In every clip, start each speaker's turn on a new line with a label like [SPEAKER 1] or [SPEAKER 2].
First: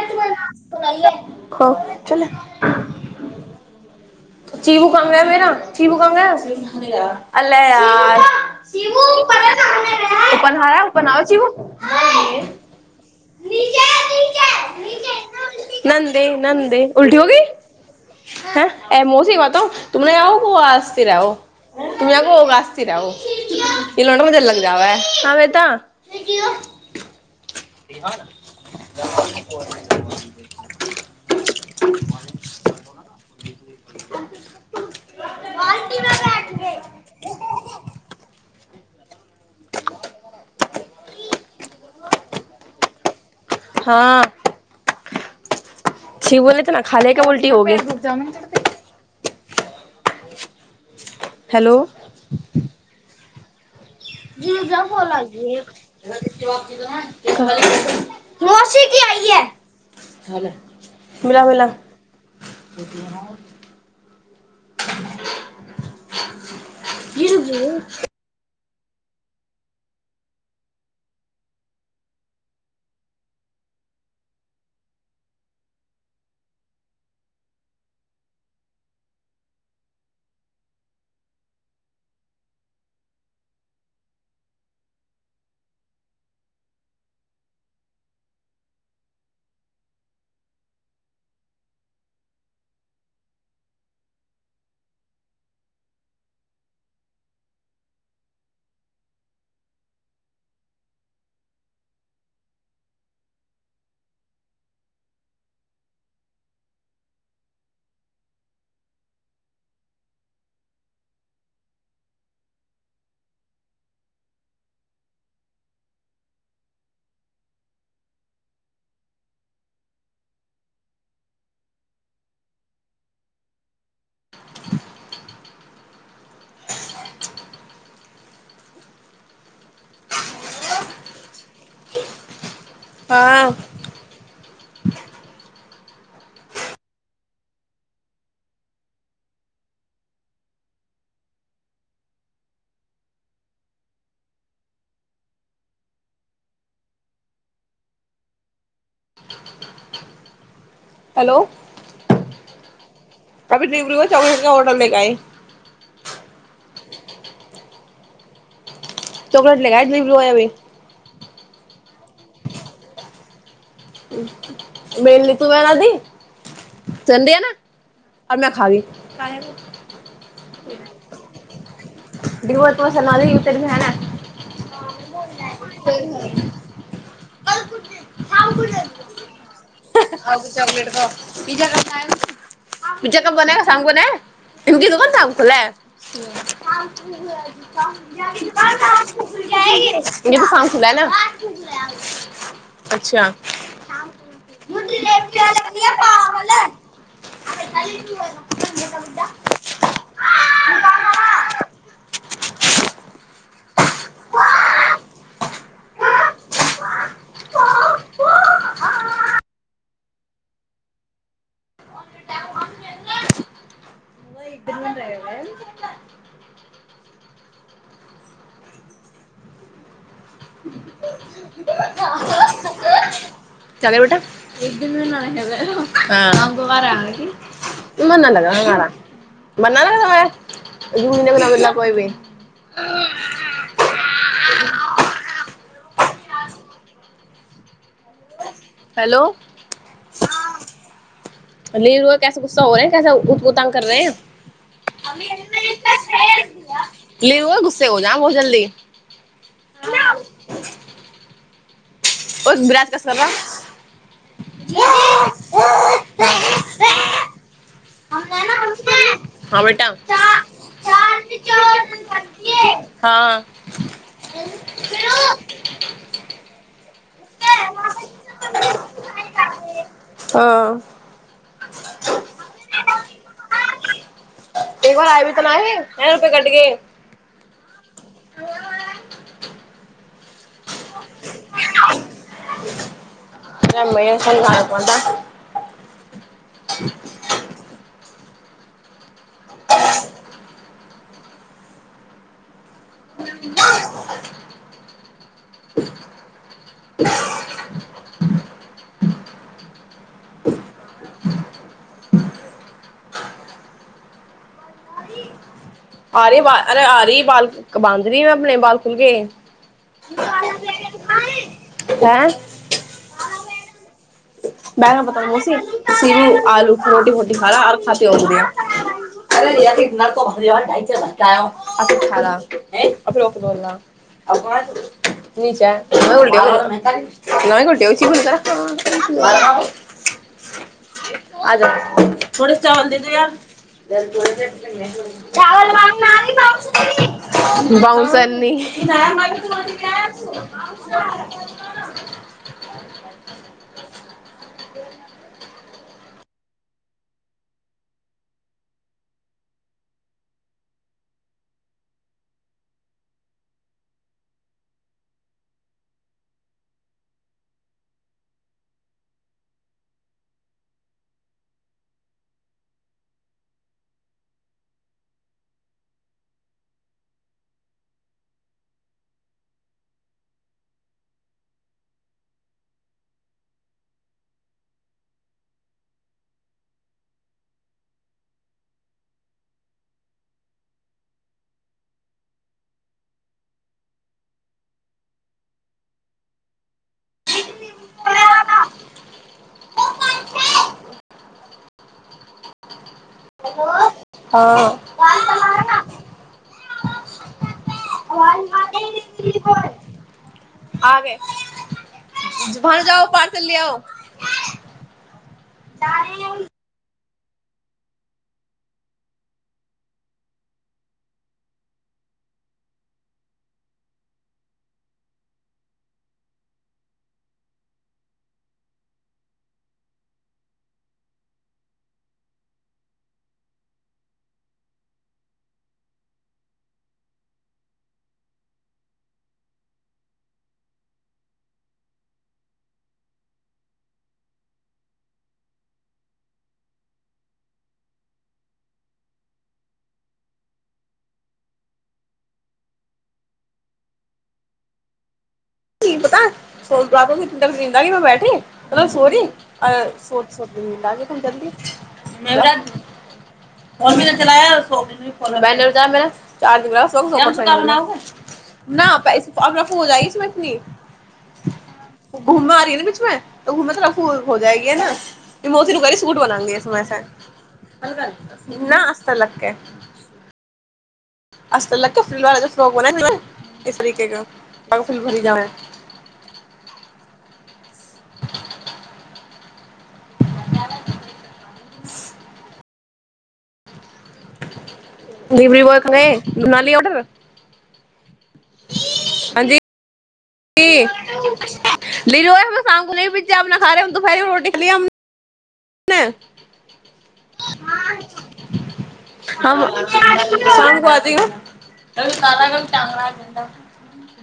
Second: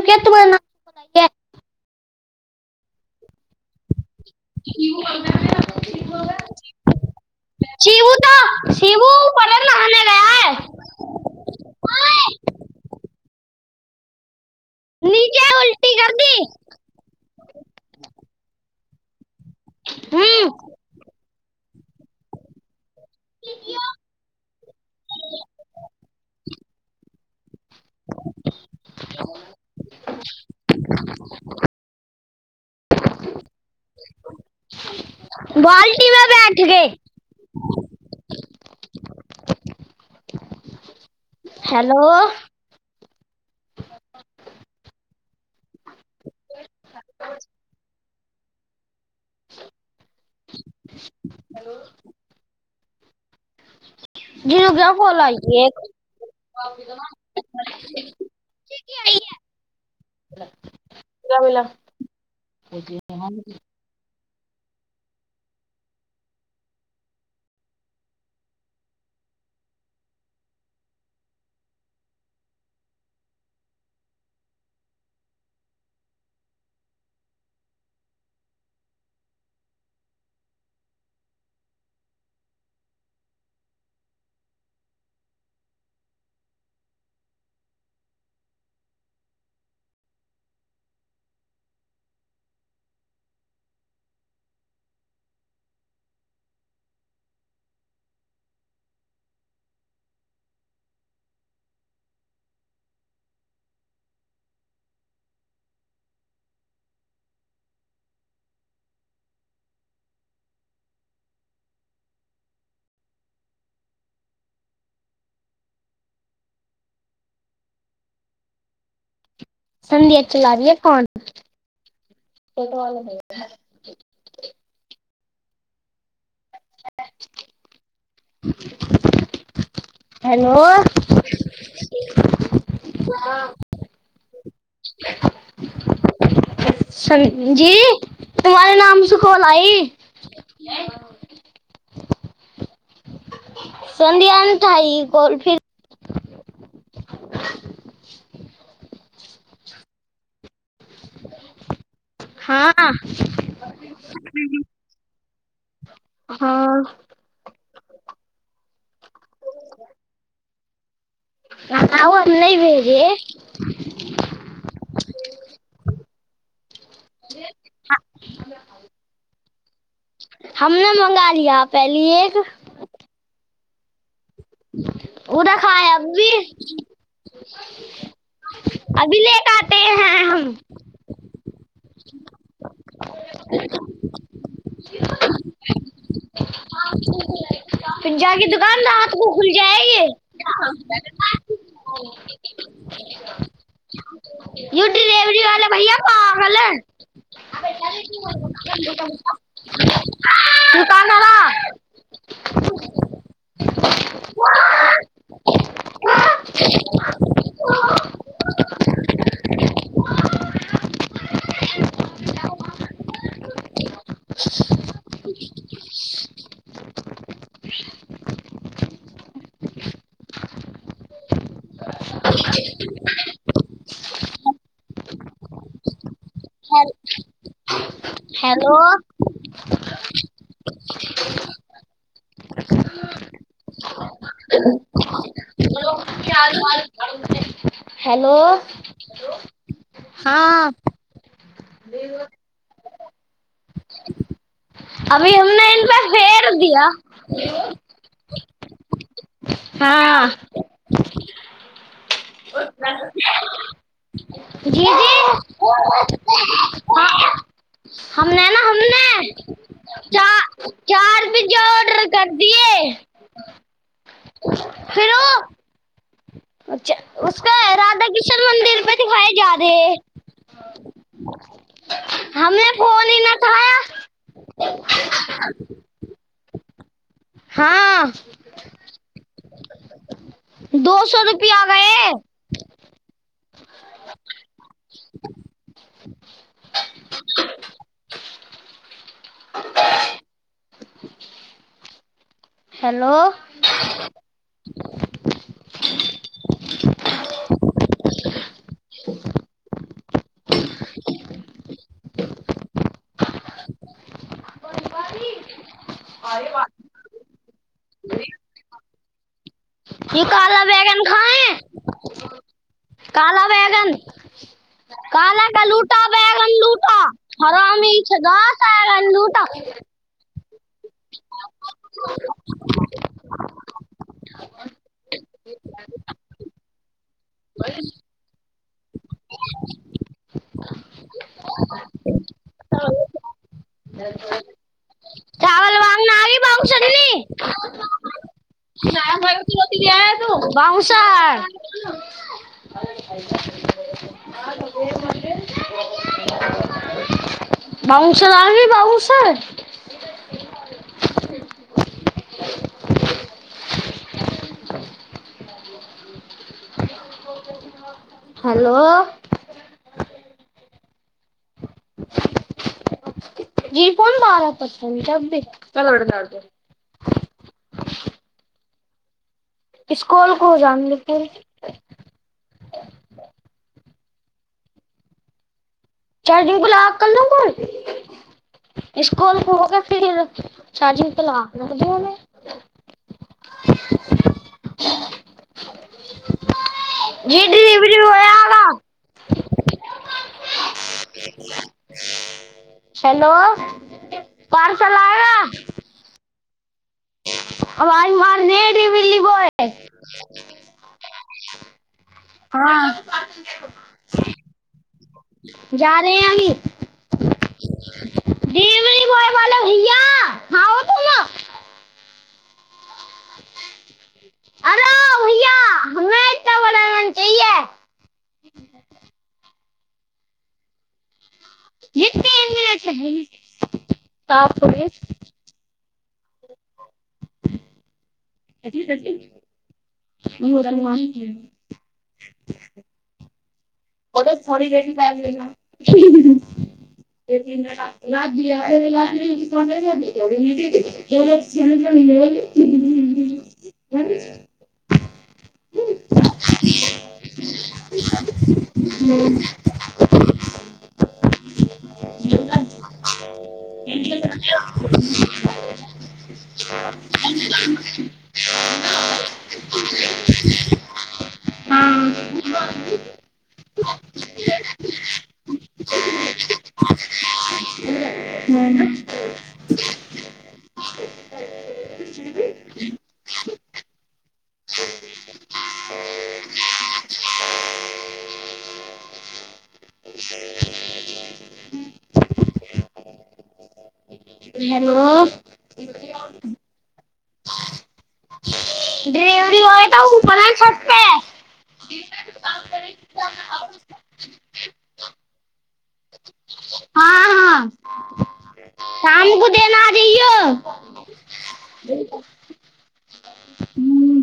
[SPEAKER 1] के तुम्हें
[SPEAKER 2] ह चलै [inaudible] तऽ [inaudible] चीबू कंगे ऐ बै ना चीबू कंगे अले
[SPEAKER 1] शिवू
[SPEAKER 2] यार
[SPEAKER 1] तो
[SPEAKER 2] चीबू
[SPEAKER 1] शिवू
[SPEAKER 2] [unintelligible] ओ
[SPEAKER 1] ऊपर नहाने गया है
[SPEAKER 2] पढ़ाया ओ बनाओ चीबू [unintelligible] नीचे
[SPEAKER 1] नीचे उल्टी कर
[SPEAKER 2] नंदे
[SPEAKER 1] दी
[SPEAKER 2] नंदे उल्टी हो गयी हैं ए मौसी कहतों तुमरा य [unintelligible] सिर आओ
[SPEAKER 1] हम्म
[SPEAKER 2] ई लोंडवैं लग जावै हा बेता [unintelligible] [inaudible] आ [inaudible]
[SPEAKER 1] बाल्टीमे बैठ गये हेलो
[SPEAKER 2] हँ जमीन त [inaudible]
[SPEAKER 1] [inaudible]
[SPEAKER 2] हेलो
[SPEAKER 1] [unintelligible] जिनू
[SPEAKER 2] जीजा
[SPEAKER 1] क्या कॉल
[SPEAKER 2] बोला
[SPEAKER 1] आई
[SPEAKER 2] गे
[SPEAKER 1] है
[SPEAKER 2] मोसी कि मिला मिला [unintelligible]
[SPEAKER 1] ओ [unintelligible]
[SPEAKER 2] गिरजो [inaudible]
[SPEAKER 1] संध्या चला रहि है फोन [unintelligible]
[SPEAKER 2] [inaudible] ह [inaudible]
[SPEAKER 1] हेलो
[SPEAKER 2] हाँ
[SPEAKER 1] [inaudible] सं जी तुम्हारे नाम से कॉल आई संध्या ने उठाइ कॉल फिर
[SPEAKER 2] हेलो
[SPEAKER 1] हँ
[SPEAKER 2] कभी दिबरुओ चावल के ऑडर लेके आई
[SPEAKER 1] हँ
[SPEAKER 2] चॉकलेट लेगा ए दिबरु ए अभी
[SPEAKER 1] आओर नै भेजे
[SPEAKER 2] चुड़ा न दी चंडी आ ना अब ना खाबी
[SPEAKER 1] हमने मंगा लिया पहली एक
[SPEAKER 2] तऽ भेना
[SPEAKER 1] उ त खाय अभी अभी लेक आते हैं हम
[SPEAKER 2] पीज्जा कब खाएगा पीज्जा कब बनेगा सामको नै इनकि दुकान कब खुलै
[SPEAKER 1] फिर जाके दुकान रात को खुल जाएगी
[SPEAKER 2] इनकी साम खुलै ना अच्छा
[SPEAKER 1] यौ डिलेवरी वाले भैया पागल हैं दोकानरा
[SPEAKER 2] [unintelligible] [unintelligible]
[SPEAKER 1] [unintelligible]
[SPEAKER 2] [unintelligible]
[SPEAKER 1] [unintelligible] [unintelligible]
[SPEAKER 2] चल बेटा दु बारा आएगी मन नै लगे
[SPEAKER 1] हेलो
[SPEAKER 2] हमारा बनना ने दू मने कोनो बला कोबै
[SPEAKER 1] हेलो
[SPEAKER 2] हेलो
[SPEAKER 1] हाँ
[SPEAKER 2] अली कैसा गुस्सा हो रहै कैसा उतभोतंग कर रहे हैं
[SPEAKER 1] अभी हमने इन पे फेर दिया
[SPEAKER 2] ल गुस्से हो जा बहुत जल्दी
[SPEAKER 1] हँ
[SPEAKER 2] ओ विराज कस
[SPEAKER 1] ओतना
[SPEAKER 2] कर रहा
[SPEAKER 1] जी जी हम न ने हम ने चार
[SPEAKER 2] हाँ बेटा
[SPEAKER 1] पिज्जा ऑर्डर कर दिए
[SPEAKER 2] हँ
[SPEAKER 1] हेलो अच्छा उसक राधा कृष्ण मन्दिर प दिखाए जाादे है
[SPEAKER 2] हँ
[SPEAKER 1] हमे
[SPEAKER 2] क बार आए भी तऽनाे ए रुपे कटके
[SPEAKER 1] हाँ दो सए र
[SPEAKER 2] [unintelligible] [unintelligible]
[SPEAKER 1] [unintelligible] [unintelligible] हैेलो
[SPEAKER 2] [unintelligible] आ र बाल अरे आ री बाल बाधं री अपने बाल खुलके
[SPEAKER 1] ई काला बैगन खा
[SPEAKER 2] हैं
[SPEAKER 1] काला बैगन
[SPEAKER 2] बैगन पता
[SPEAKER 1] काला
[SPEAKER 2] मौसी
[SPEAKER 1] कलूटा
[SPEAKER 2] सीरू
[SPEAKER 1] बैंगन
[SPEAKER 2] आलू की
[SPEAKER 1] दुटा
[SPEAKER 2] रोटी वोटी
[SPEAKER 1] हरामी
[SPEAKER 2] अ य नकब [unintelligible] नचा न घोटे नह गोटे हो छी घु त नहि
[SPEAKER 1] ह [unintelligible]
[SPEAKER 2] अर थोड़े चावल दे दे यार
[SPEAKER 1] चावल मांगना आ गई
[SPEAKER 2] पउसनी
[SPEAKER 1] भहुसर आ [inaudible]
[SPEAKER 2] [inaudible]
[SPEAKER 1] बाबनसर आी बाबसर हेलो
[SPEAKER 2] [inaudible]
[SPEAKER 1] जी कोन मार पस
[SPEAKER 2] [inaudible]
[SPEAKER 1] इसकुल को जानलप चार्जिग पर लगा कर करलू काॅल स्कूल हो के फिर शाजी त ल
[SPEAKER 2] छ [unintelligible]
[SPEAKER 1] जी डिलिवरी होआगा हेलो पार्सलआयगा अाज मार नेीली बोय
[SPEAKER 2] आ गे
[SPEAKER 1] हाँ
[SPEAKER 2] घर जाउ पार्सल ल आउ
[SPEAKER 1] जा रहे अही बाले भईया
[SPEAKER 2] [inaudible] [inaudible]
[SPEAKER 1] अरो भैया हमे एना बना चाहिए
[SPEAKER 2] [inaudible]
[SPEAKER 1] बाप रे [unintelligible] [unintelligible] [unintelligible] [unintelligible]
[SPEAKER 2] कि बता सो रात किन तक जीन्द गी बैठी मतलब सोरी सोच सोत कर र
[SPEAKER 1] है
[SPEAKER 2] चला चार द ग [unintelligible] न पैसेरफ हो जाइ इसमे इतनी [unintelligible] घूममे आ री ह न ने पिछमे त घूममे तोरा फू हो जाएगी ह नसी रुकै सूट बनांगीसमे [unintelligible] न
[SPEAKER 1] हाँ
[SPEAKER 2] आस्त लगकेै असल ल कफरीलवला फ्रॉक बना इस तरिके क बाग फल भरी जना [unintelligible] [unintelligible]
[SPEAKER 1] हेलो
[SPEAKER 2] डिलवरी बॉय क बनाली ऑर्डर
[SPEAKER 1] डिलिवरी बॉय त
[SPEAKER 2] ल शामगु भज अपना खा रहे द फर रोट खलिय
[SPEAKER 1] [inaudible]
[SPEAKER 2] हाँ
[SPEAKER 1] शाम को
[SPEAKER 2] हँ
[SPEAKER 1] देना आ
[SPEAKER 2] सग
[SPEAKER 1] जाइयो
[SPEAKER 2] कहथि ग काल क चंगला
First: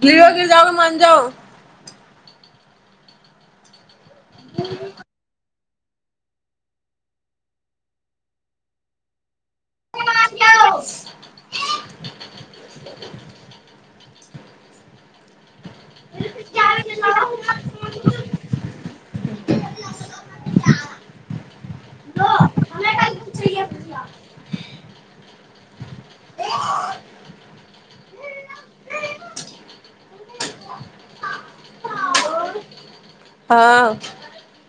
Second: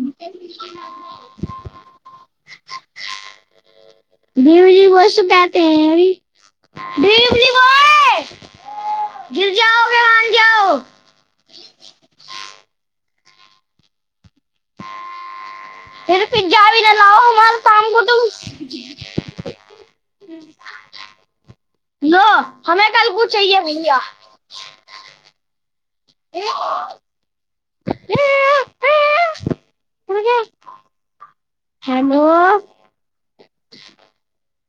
[SPEAKER 2] लेके जाओ मान जाउ
[SPEAKER 1] बी वसु क [unintelligible]
[SPEAKER 2] [unintelligible] [inaudible]
[SPEAKER 1] पीज्जा भी ने ल हमर नाम को त [unintelligible] [unintelligible] न हमे कलगू चाहिए भैया [unintelligible] [inaudible]
[SPEAKER 2] [inaudible]
[SPEAKER 1] हेलो
[SPEAKER 2] हाँ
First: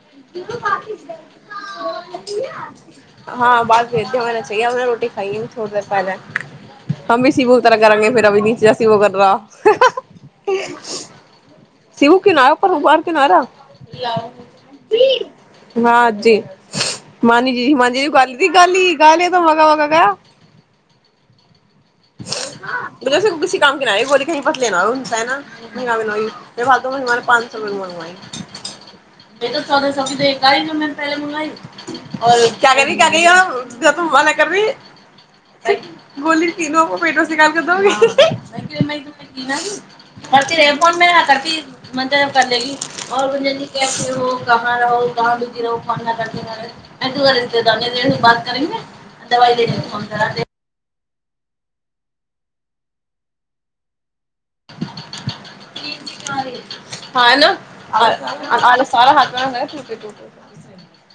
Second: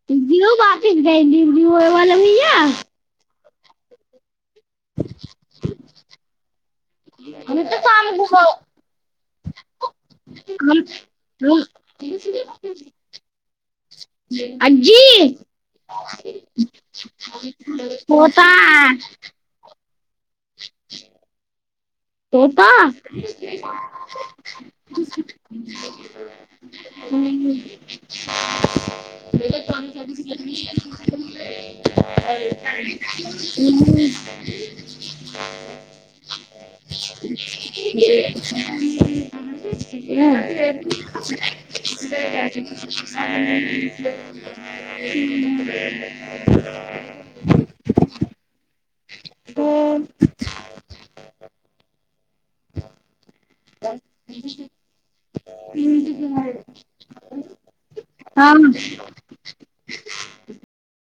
[SPEAKER 1] द बात दी द [unintelligible]
[SPEAKER 2] हँ बाद वेध्या होना चाए अपने रोटी खाई ए थोड़ी देर पहिले [unintelligible] हमी स बो तरह कराँगे फेर अभी नीच सवो करा [unintelligible]
[SPEAKER 1] [inaudible]
[SPEAKER 2] सिवू किनारे पर उबार किनारा [unintelligible] ह
[SPEAKER 1] अज्जी
[SPEAKER 2] नाजी [inaudible] मानी जी मानाजी ज गल
[SPEAKER 1] तोता
[SPEAKER 2] दी गाल ही गाल य त मगा वगा कह [unintelligible]
[SPEAKER 1] [inaudible] तोता
[SPEAKER 2] ल किसी काम केनाै बोल कही पता लेना हन ह न मंगाबना फालतू मे [unintelligible] पाँच सौ मे मंगवाइ [inaudible] बे तऽ सद सद क ज पहिले मंगाई [unintelligible] और क्या करी [unintelligible] क क ज तू मला करबी बोली तीनो फ फोन मेर मलब [unintelligible] कर लेगी और गुंजन जी कैसे हो कहाँ रहो कहाँ बिजी रहो फोन न करते रहो [unintelligible] नी बात करर [unintelligible] दबा दे त रह [unintelligible]
[SPEAKER 1] [inaudible]
[SPEAKER 2] हँ न
[SPEAKER 1] हम
[SPEAKER 2] आ सारा हाथ प [unintelligible] [inaudible]